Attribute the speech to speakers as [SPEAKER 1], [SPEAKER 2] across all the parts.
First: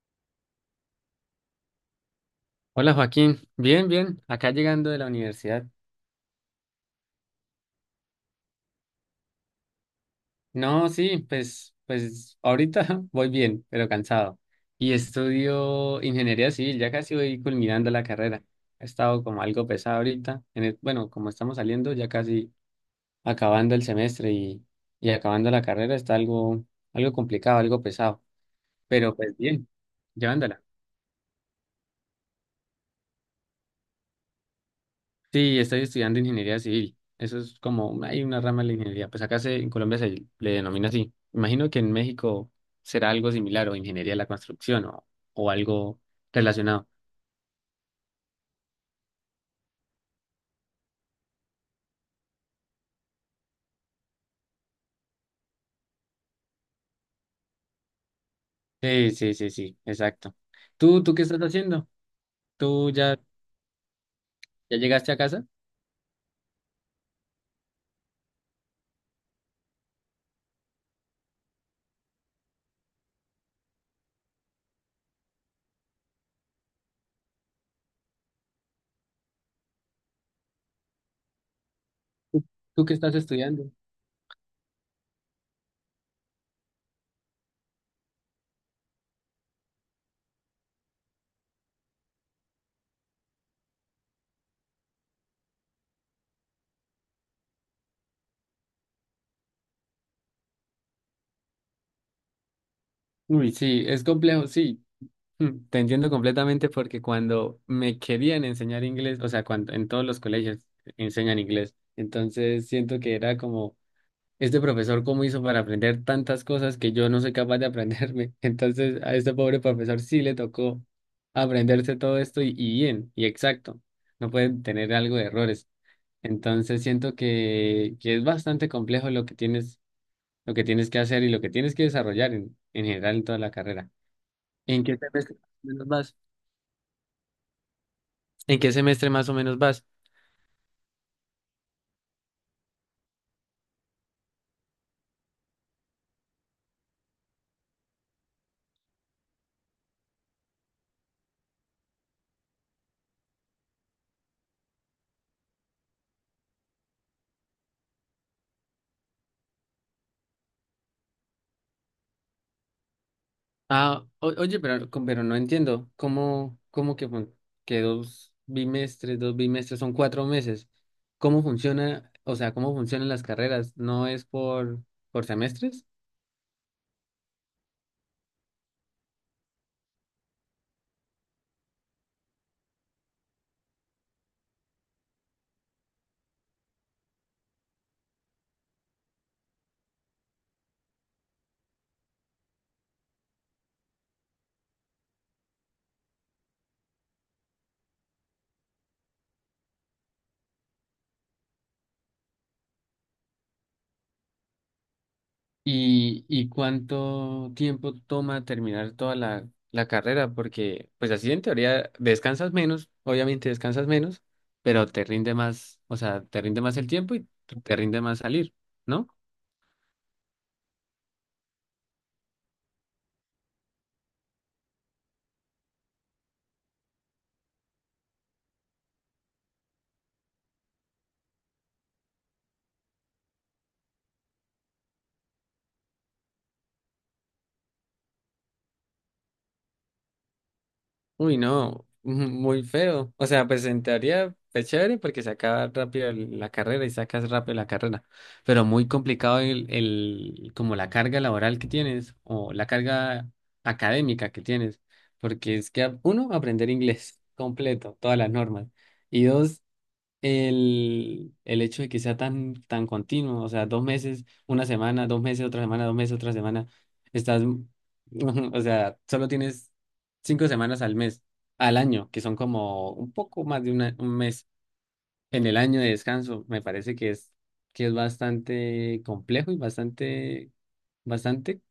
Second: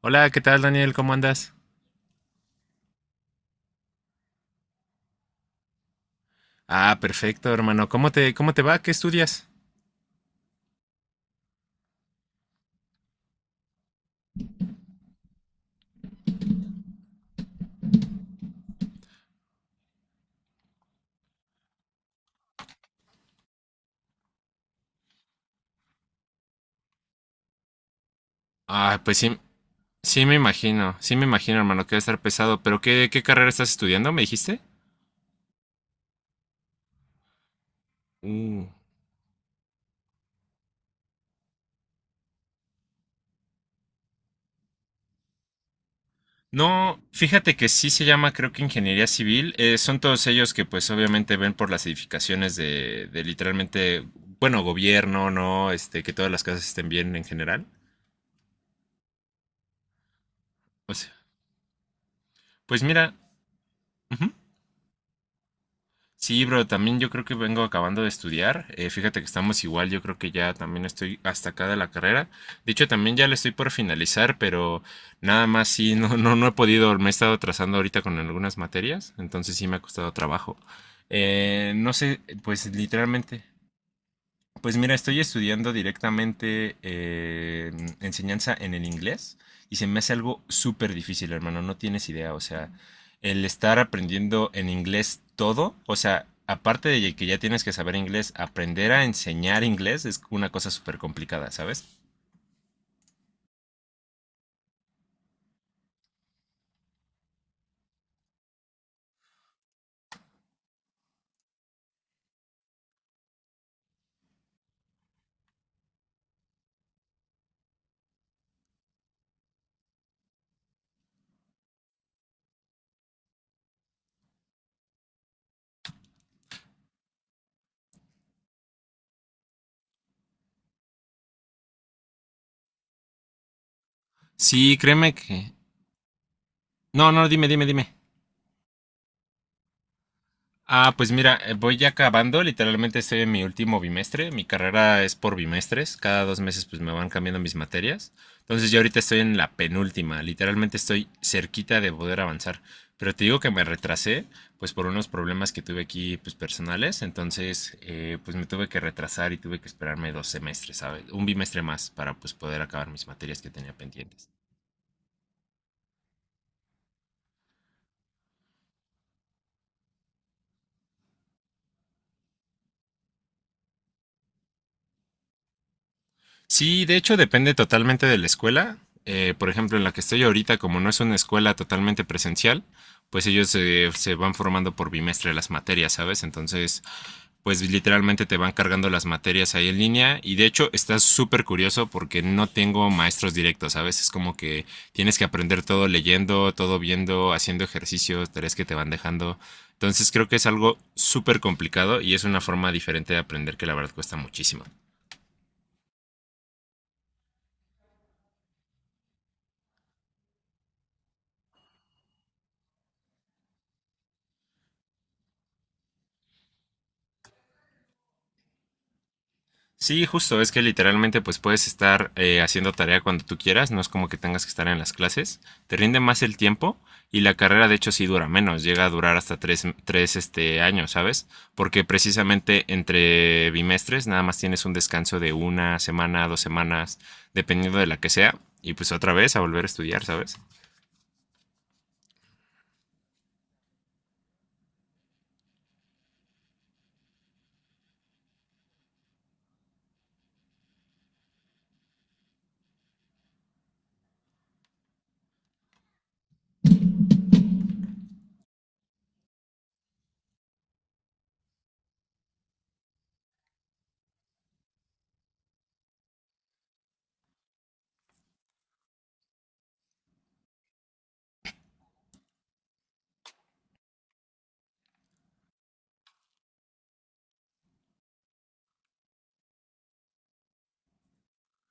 [SPEAKER 1] Hola, ¿qué tal, Daniel? ¿Cómo andas?
[SPEAKER 2] Hola Joaquín, bien, bien, acá llegando de la universidad.
[SPEAKER 1] Ah, perfecto, hermano. Cómo te va? ¿Qué estudias?
[SPEAKER 2] No, sí, pues ahorita voy bien, pero cansado. Y estudio ingeniería civil, ya casi voy culminando la carrera. Ha estado como algo pesado ahorita. Bueno, como estamos saliendo, ya casi acabando el semestre y acabando la carrera, está algo complicado, algo pesado,
[SPEAKER 1] Ah,
[SPEAKER 2] pero
[SPEAKER 1] pues
[SPEAKER 2] pues
[SPEAKER 1] sí,
[SPEAKER 2] bien, llevándola.
[SPEAKER 1] sí me imagino, hermano, que va a estar pesado. Pero ¿qué, qué carrera estás estudiando? ¿Me dijiste?
[SPEAKER 2] Sí, estoy estudiando ingeniería civil. Eso es como, hay una rama
[SPEAKER 1] Uh.
[SPEAKER 2] de la ingeniería. Pues en Colombia se le denomina así. Imagino que en México será algo similar o ingeniería de la construcción o algo relacionado.
[SPEAKER 1] No, fíjate que sí se llama, creo que ingeniería civil. Son todos ellos que pues obviamente ven por las edificaciones de literalmente, bueno, gobierno, ¿no? Este, que todas las casas estén bien en general.
[SPEAKER 2] Sí, sí, sí, sí, exacto.
[SPEAKER 1] O
[SPEAKER 2] ¿Tú,
[SPEAKER 1] sea,
[SPEAKER 2] tú qué estás haciendo?
[SPEAKER 1] pues
[SPEAKER 2] ¿Tú
[SPEAKER 1] mira,
[SPEAKER 2] ya,
[SPEAKER 1] ujú.
[SPEAKER 2] ya llegaste a casa?
[SPEAKER 1] Sí, bro, también yo creo que vengo acabando de estudiar. Fíjate que estamos igual, yo creo que ya también estoy hasta acá de la carrera. De hecho, también ya le estoy por finalizar, pero nada más sí, no he podido, me he estado atrasando ahorita con algunas materias, entonces sí me ha costado trabajo. No sé, pues
[SPEAKER 2] ¿Tú qué estás
[SPEAKER 1] literalmente,
[SPEAKER 2] estudiando?
[SPEAKER 1] pues mira, estoy estudiando directamente enseñanza en el inglés y se me hace algo súper difícil, hermano, no tienes idea, o sea, el estar aprendiendo en inglés todo, o sea, aparte de que ya tienes que saber inglés, aprender a enseñar inglés es una cosa súper complicada, ¿sabes?
[SPEAKER 2] Uy, sí, es complejo, sí. Te entiendo completamente, porque cuando me querían enseñar inglés, o sea, cuando en todos los colegios enseñan inglés, entonces siento que era como: "Este profesor, ¿cómo hizo para aprender tantas cosas que yo no soy capaz de aprenderme?" Entonces, a este pobre profesor sí le tocó aprenderse todo esto y bien, y exacto. No pueden tener algo de errores. Entonces, siento que es bastante complejo lo que tienes que hacer y lo que tienes que desarrollar en general en toda la carrera.
[SPEAKER 1] Sí,
[SPEAKER 2] ¿En qué
[SPEAKER 1] créeme
[SPEAKER 2] semestre más
[SPEAKER 1] que...
[SPEAKER 2] o menos vas?
[SPEAKER 1] No, no, dime, dime, dime.
[SPEAKER 2] ¿En qué semestre más o menos vas?
[SPEAKER 1] Ah, pues mira, voy ya acabando, literalmente estoy en mi último bimestre, mi carrera es por bimestres, cada dos meses pues me van cambiando mis materias, entonces yo ahorita estoy en la penúltima, literalmente estoy cerquita de poder avanzar, pero te digo que me retrasé pues por unos problemas que tuve aquí pues personales, entonces pues me tuve que retrasar y tuve que esperarme dos semestres, ¿sabes? Un bimestre más para pues poder acabar mis materias que tenía
[SPEAKER 2] Ah,
[SPEAKER 1] pendientes.
[SPEAKER 2] oye, pero no entiendo. ¿Cómo que dos bimestres son 4 meses? ¿Cómo funciona? O sea, ¿cómo funcionan las carreras? ¿No es por semestres?
[SPEAKER 1] Sí, de hecho depende totalmente de la escuela. Por ejemplo, en la que estoy ahorita, como no es una escuela totalmente presencial, pues ellos se van formando por bimestre las materias, ¿sabes? Entonces, pues literalmente te van cargando las materias ahí en línea y de hecho está súper curioso porque no tengo maestros directos, ¿sabes? Es como que tienes que aprender todo leyendo, todo viendo, haciendo ejercicios, tareas que te van dejando. Entonces creo que es algo súper complicado y es una forma diferente de aprender que la verdad cuesta muchísimo.
[SPEAKER 2] ¿Y cuánto tiempo toma terminar toda la carrera? Porque, pues así en teoría descansas menos, obviamente descansas menos, pero te rinde más, o sea, te rinde más el tiempo y te rinde más salir, ¿no?
[SPEAKER 1] Sí, justo, es que literalmente pues puedes estar haciendo tarea cuando tú quieras, no es como que tengas que estar en las clases, te rinde más el tiempo y la carrera de hecho sí dura menos, llega a durar hasta tres este, años, ¿sabes? Porque precisamente entre bimestres nada más tienes un descanso de una semana, dos semanas, dependiendo de la que sea, y pues otra vez a volver a estudiar, ¿sabes?
[SPEAKER 2] Uy, no, muy feo. O sea, pues en teoría es chévere porque se acaba rápido la carrera y sacas rápido la carrera, pero muy complicado el como la carga laboral que tienes o la carga académica que tienes, porque es que uno, aprender inglés completo, todas las normas, y dos, el hecho de que sea tan continuo, o sea, 2 meses, una semana, 2 meses, otra semana, 2 meses, otra semana, estás, o sea, solo tienes 5 semanas al mes, al año, que son como un poco más de un mes en el año de descanso. Me parece que es bastante complejo y bastante, bastante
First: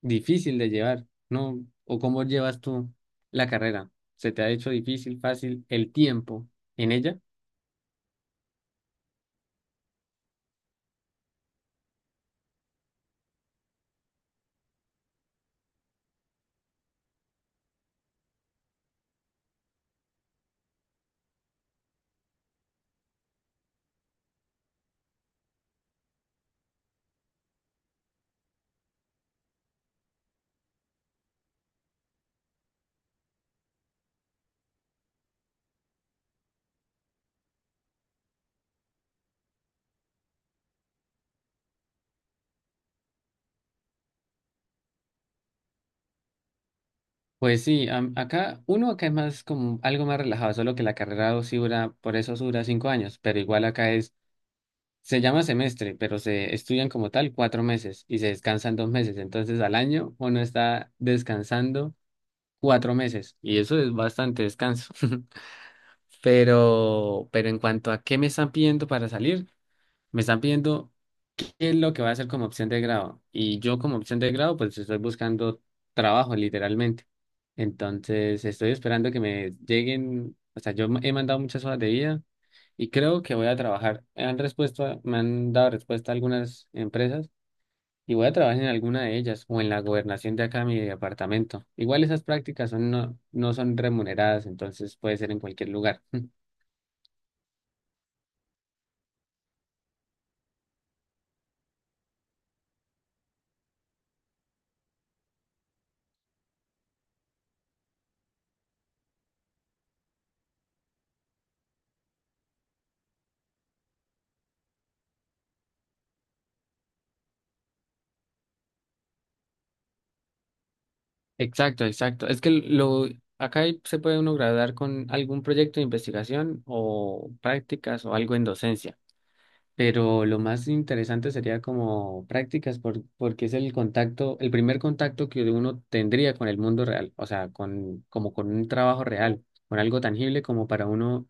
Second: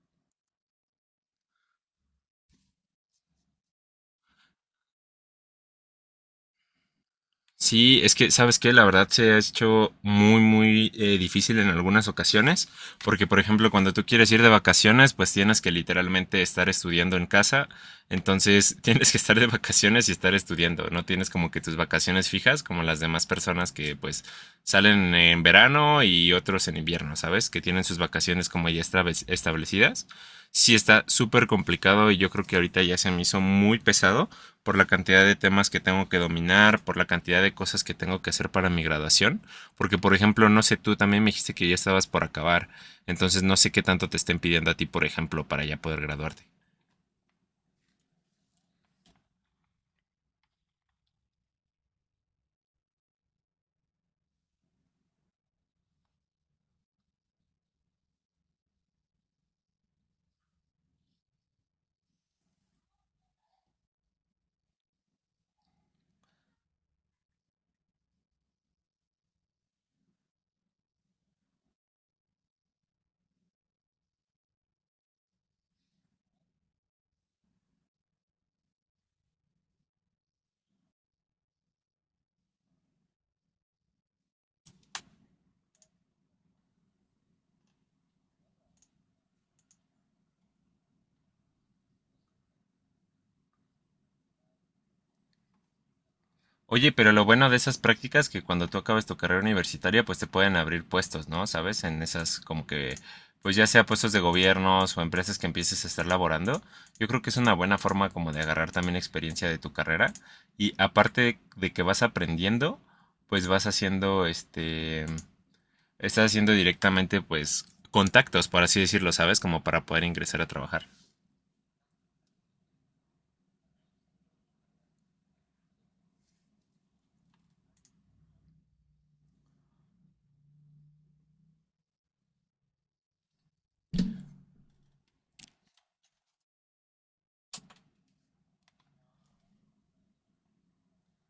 [SPEAKER 2] difícil de llevar, ¿no? ¿O cómo llevas tú la carrera? ¿Se te ha hecho difícil, fácil el tiempo en ella?
[SPEAKER 1] Sí, es que, ¿sabes qué? La verdad se ha hecho muy, muy difícil en algunas ocasiones, porque por ejemplo, cuando tú quieres ir de vacaciones, pues tienes que literalmente estar estudiando en casa, entonces tienes que estar de vacaciones y estar estudiando, no tienes como que tus vacaciones fijas como las demás personas que pues salen en verano y otros en invierno, ¿sabes? Que tienen sus vacaciones como ya establecidas. Sí, está súper complicado y yo creo que ahorita ya se me hizo muy pesado por la cantidad de temas que tengo que dominar, por la cantidad de cosas que tengo que hacer para mi graduación. Porque, por ejemplo, no sé, tú también me dijiste que ya estabas por acabar. Entonces, no sé qué tanto te estén pidiendo a ti, por ejemplo, para ya poder graduarte.
[SPEAKER 2] Pues sí, acá, uno acá es más como algo más relajado, solo que la carrera dos sí dura, por eso sí dura 5 años, pero igual se llama semestre, pero se estudian como tal 4 meses y se descansan 2 meses, entonces al año uno está descansando 4 meses y eso es bastante descanso. Pero en cuanto a qué me están pidiendo para salir, me están pidiendo: ¿qué es lo que voy a hacer como opción de grado? Y yo, como opción de grado, pues estoy buscando trabajo literalmente. Entonces, estoy esperando que me lleguen, o sea, yo he mandado muchas hojas de vida y creo que voy a trabajar. Me han respuesto, me han dado respuesta algunas empresas y voy a trabajar en alguna de ellas o en la gobernación de acá de mi departamento. Igual esas prácticas son, no, no son remuneradas, entonces puede ser en cualquier lugar.
[SPEAKER 1] Oye, pero lo bueno de esas prácticas es que cuando tú acabes tu carrera universitaria, pues te pueden abrir puestos, ¿no? ¿Sabes? En esas como que, pues ya sea puestos de gobiernos o empresas que empieces a estar laborando, yo creo que es una buena forma como de agarrar también experiencia de tu carrera y aparte de que vas aprendiendo, pues vas haciendo este, estás haciendo directamente pues contactos, por así decirlo, ¿sabes? Como para poder ingresar a trabajar.
[SPEAKER 2] Exacto, exacto. Es que se puede uno graduar con algún proyecto de investigación o prácticas o algo en docencia, pero lo más interesante sería como prácticas porque es el contacto, el primer contacto que uno tendría con el mundo real, o sea, con un trabajo real, con algo tangible como para uno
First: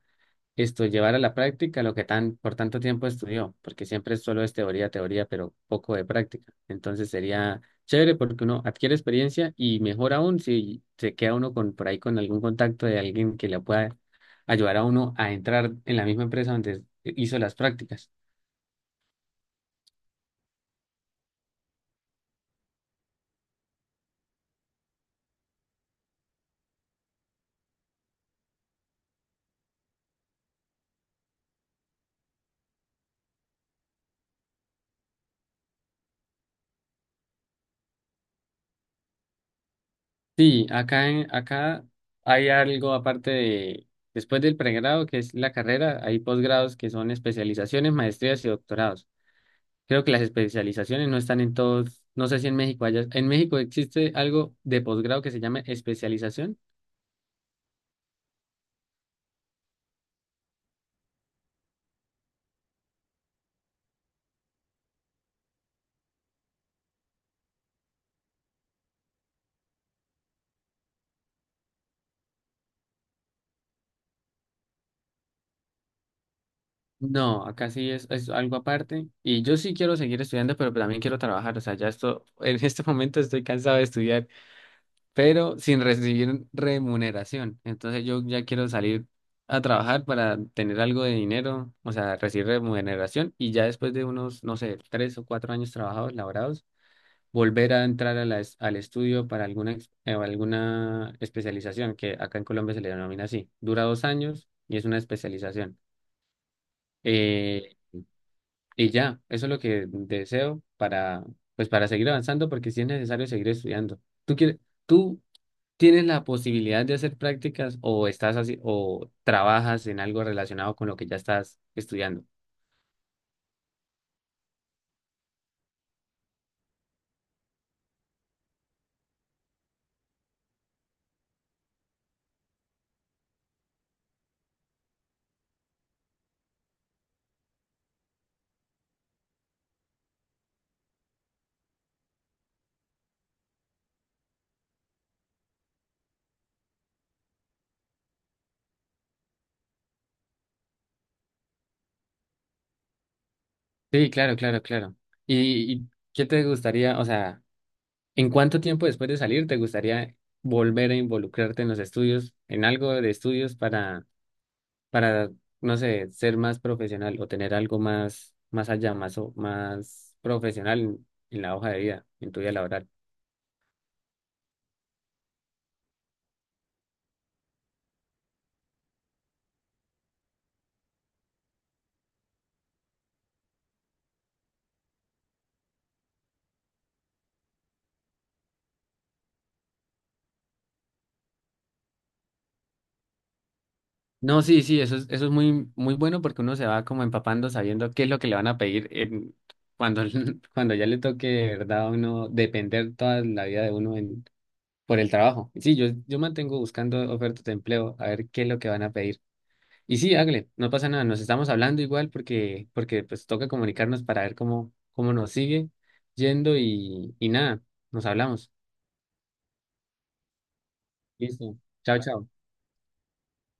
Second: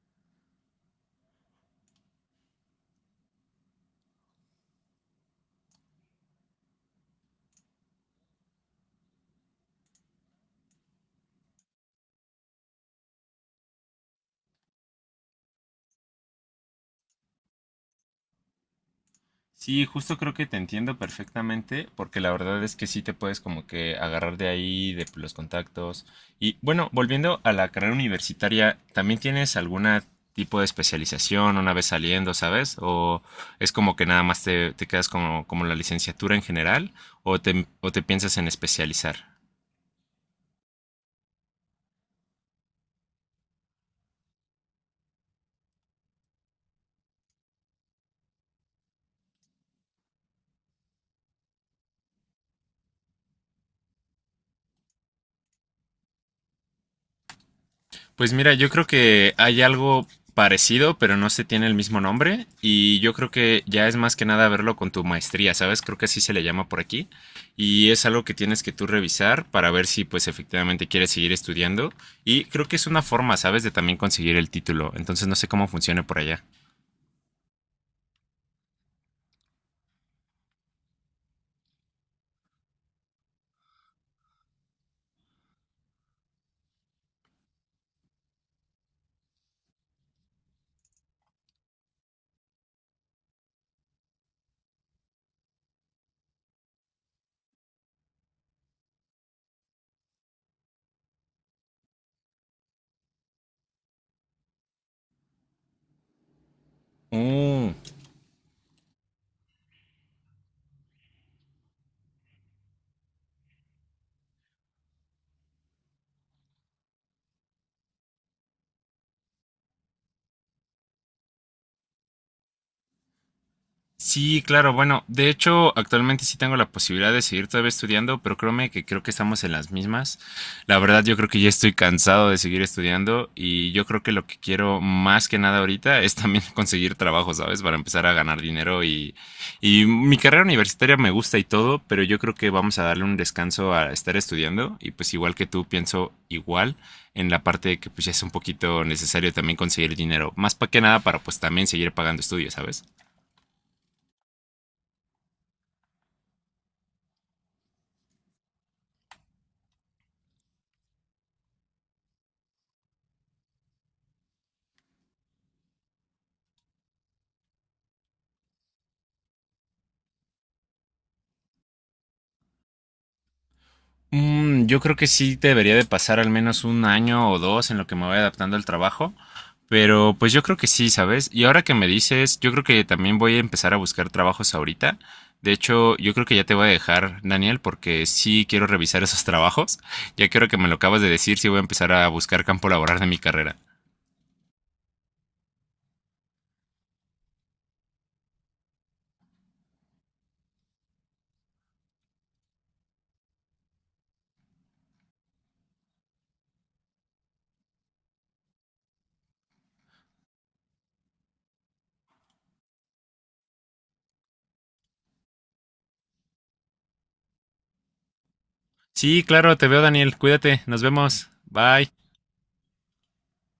[SPEAKER 2] esto, llevar a la práctica lo que por tanto tiempo estudió, porque siempre solo es teoría, teoría, pero poco de práctica. Entonces sería chévere porque uno adquiere experiencia, y mejor aún si se queda uno por ahí con algún contacto de alguien que le pueda ayudar a uno a entrar en la misma empresa donde hizo las prácticas.
[SPEAKER 1] Sí, justo creo que te entiendo perfectamente, porque la verdad es que sí te puedes como que agarrar de ahí, de los contactos. Y bueno, volviendo a la carrera universitaria, ¿también tienes alguna tipo de especialización una vez saliendo, sabes? ¿O es como que nada más te, te quedas como, como la licenciatura en general? O te piensas en especializar?
[SPEAKER 2] Sí, acá hay algo aparte de, después del pregrado, que es la carrera, hay posgrados que son especializaciones, maestrías y doctorados. Creo que las especializaciones no están en todos, no sé si en México haya, ¿en México existe algo de posgrado que se llame especialización?
[SPEAKER 1] Pues mira, yo creo que hay algo parecido, pero no se tiene el mismo nombre. Y yo creo que ya es más que nada verlo con tu maestría, ¿sabes? Creo que así se le llama por aquí. Y es algo que tienes que tú revisar para ver si pues efectivamente quieres seguir estudiando. Y creo que es una forma, ¿sabes? De también conseguir el título. Entonces no sé cómo funcione por allá.
[SPEAKER 2] No, acá sí es algo aparte, y yo sí quiero seguir estudiando, pero también quiero trabajar, o sea, ya esto, en este momento estoy cansado de estudiar, pero sin recibir remuneración, entonces yo ya quiero salir a trabajar para tener algo de dinero, o sea, recibir remuneración, y ya después de unos, no sé, 3 o 4 años trabajados, laborados, volver a entrar a al estudio para alguna especialización, que acá en Colombia se le denomina así. Dura 2 años y es una especialización. Eh,
[SPEAKER 1] Mm.
[SPEAKER 2] y ya, eso es lo que deseo pues, para seguir avanzando, porque sí es necesario seguir estudiando. Tú tienes la posibilidad de hacer prácticas, o estás así, o trabajas en algo relacionado con lo que ya estás estudiando?
[SPEAKER 1] Sí, claro, bueno, de hecho actualmente sí tengo la posibilidad de seguir todavía estudiando, pero créeme que creo que estamos en las mismas. La verdad yo creo que ya estoy cansado de seguir estudiando y yo creo que lo que quiero más que nada ahorita es también conseguir trabajo, ¿sabes? Para empezar a ganar dinero y mi carrera universitaria me gusta y todo, pero yo creo que vamos a darle un descanso a estar estudiando y pues igual que tú pienso igual en la parte de que pues ya es un poquito necesario también conseguir dinero, más para que nada para pues también seguir pagando estudios, ¿sabes?
[SPEAKER 2] Sí, claro, claro, claro. ¿Y qué te gustaría, o sea... ¿En cuánto tiempo después de salir te gustaría volver a involucrarte en los estudios, en algo de estudios para, no sé, ser más profesional o tener algo más, más allá, más profesional en la hoja de vida, en tu vida laboral?
[SPEAKER 1] Mm, yo creo que sí debería de pasar al menos un año o dos en lo que me voy adaptando al trabajo. Pero pues yo creo que sí, ¿sabes? Y ahora que me dices, yo creo que también voy a empezar a buscar trabajos ahorita. De hecho, yo creo que ya te voy a dejar, Daniel, porque sí quiero revisar esos trabajos. Ya quiero que me lo acabas de decir, sí voy a empezar a buscar campo laboral de mi carrera.
[SPEAKER 2] No, sí, sí, eso es muy, muy bueno, porque uno se va como empapando, sabiendo qué es lo que le van a pedir cuando, cuando ya le toque, de ¿verdad? A uno depender toda la vida de uno por el trabajo. Sí, yo mantengo buscando ofertas de empleo a ver qué es lo que van a pedir. Y sí, hágale, no pasa nada, nos estamos hablando igual, porque pues toca comunicarnos para ver cómo nos sigue yendo y nada, nos hablamos.
[SPEAKER 1] Sí, claro, te veo, Daniel. Cuídate, nos vemos.
[SPEAKER 2] Listo.
[SPEAKER 1] Bye.
[SPEAKER 2] Chao, chao.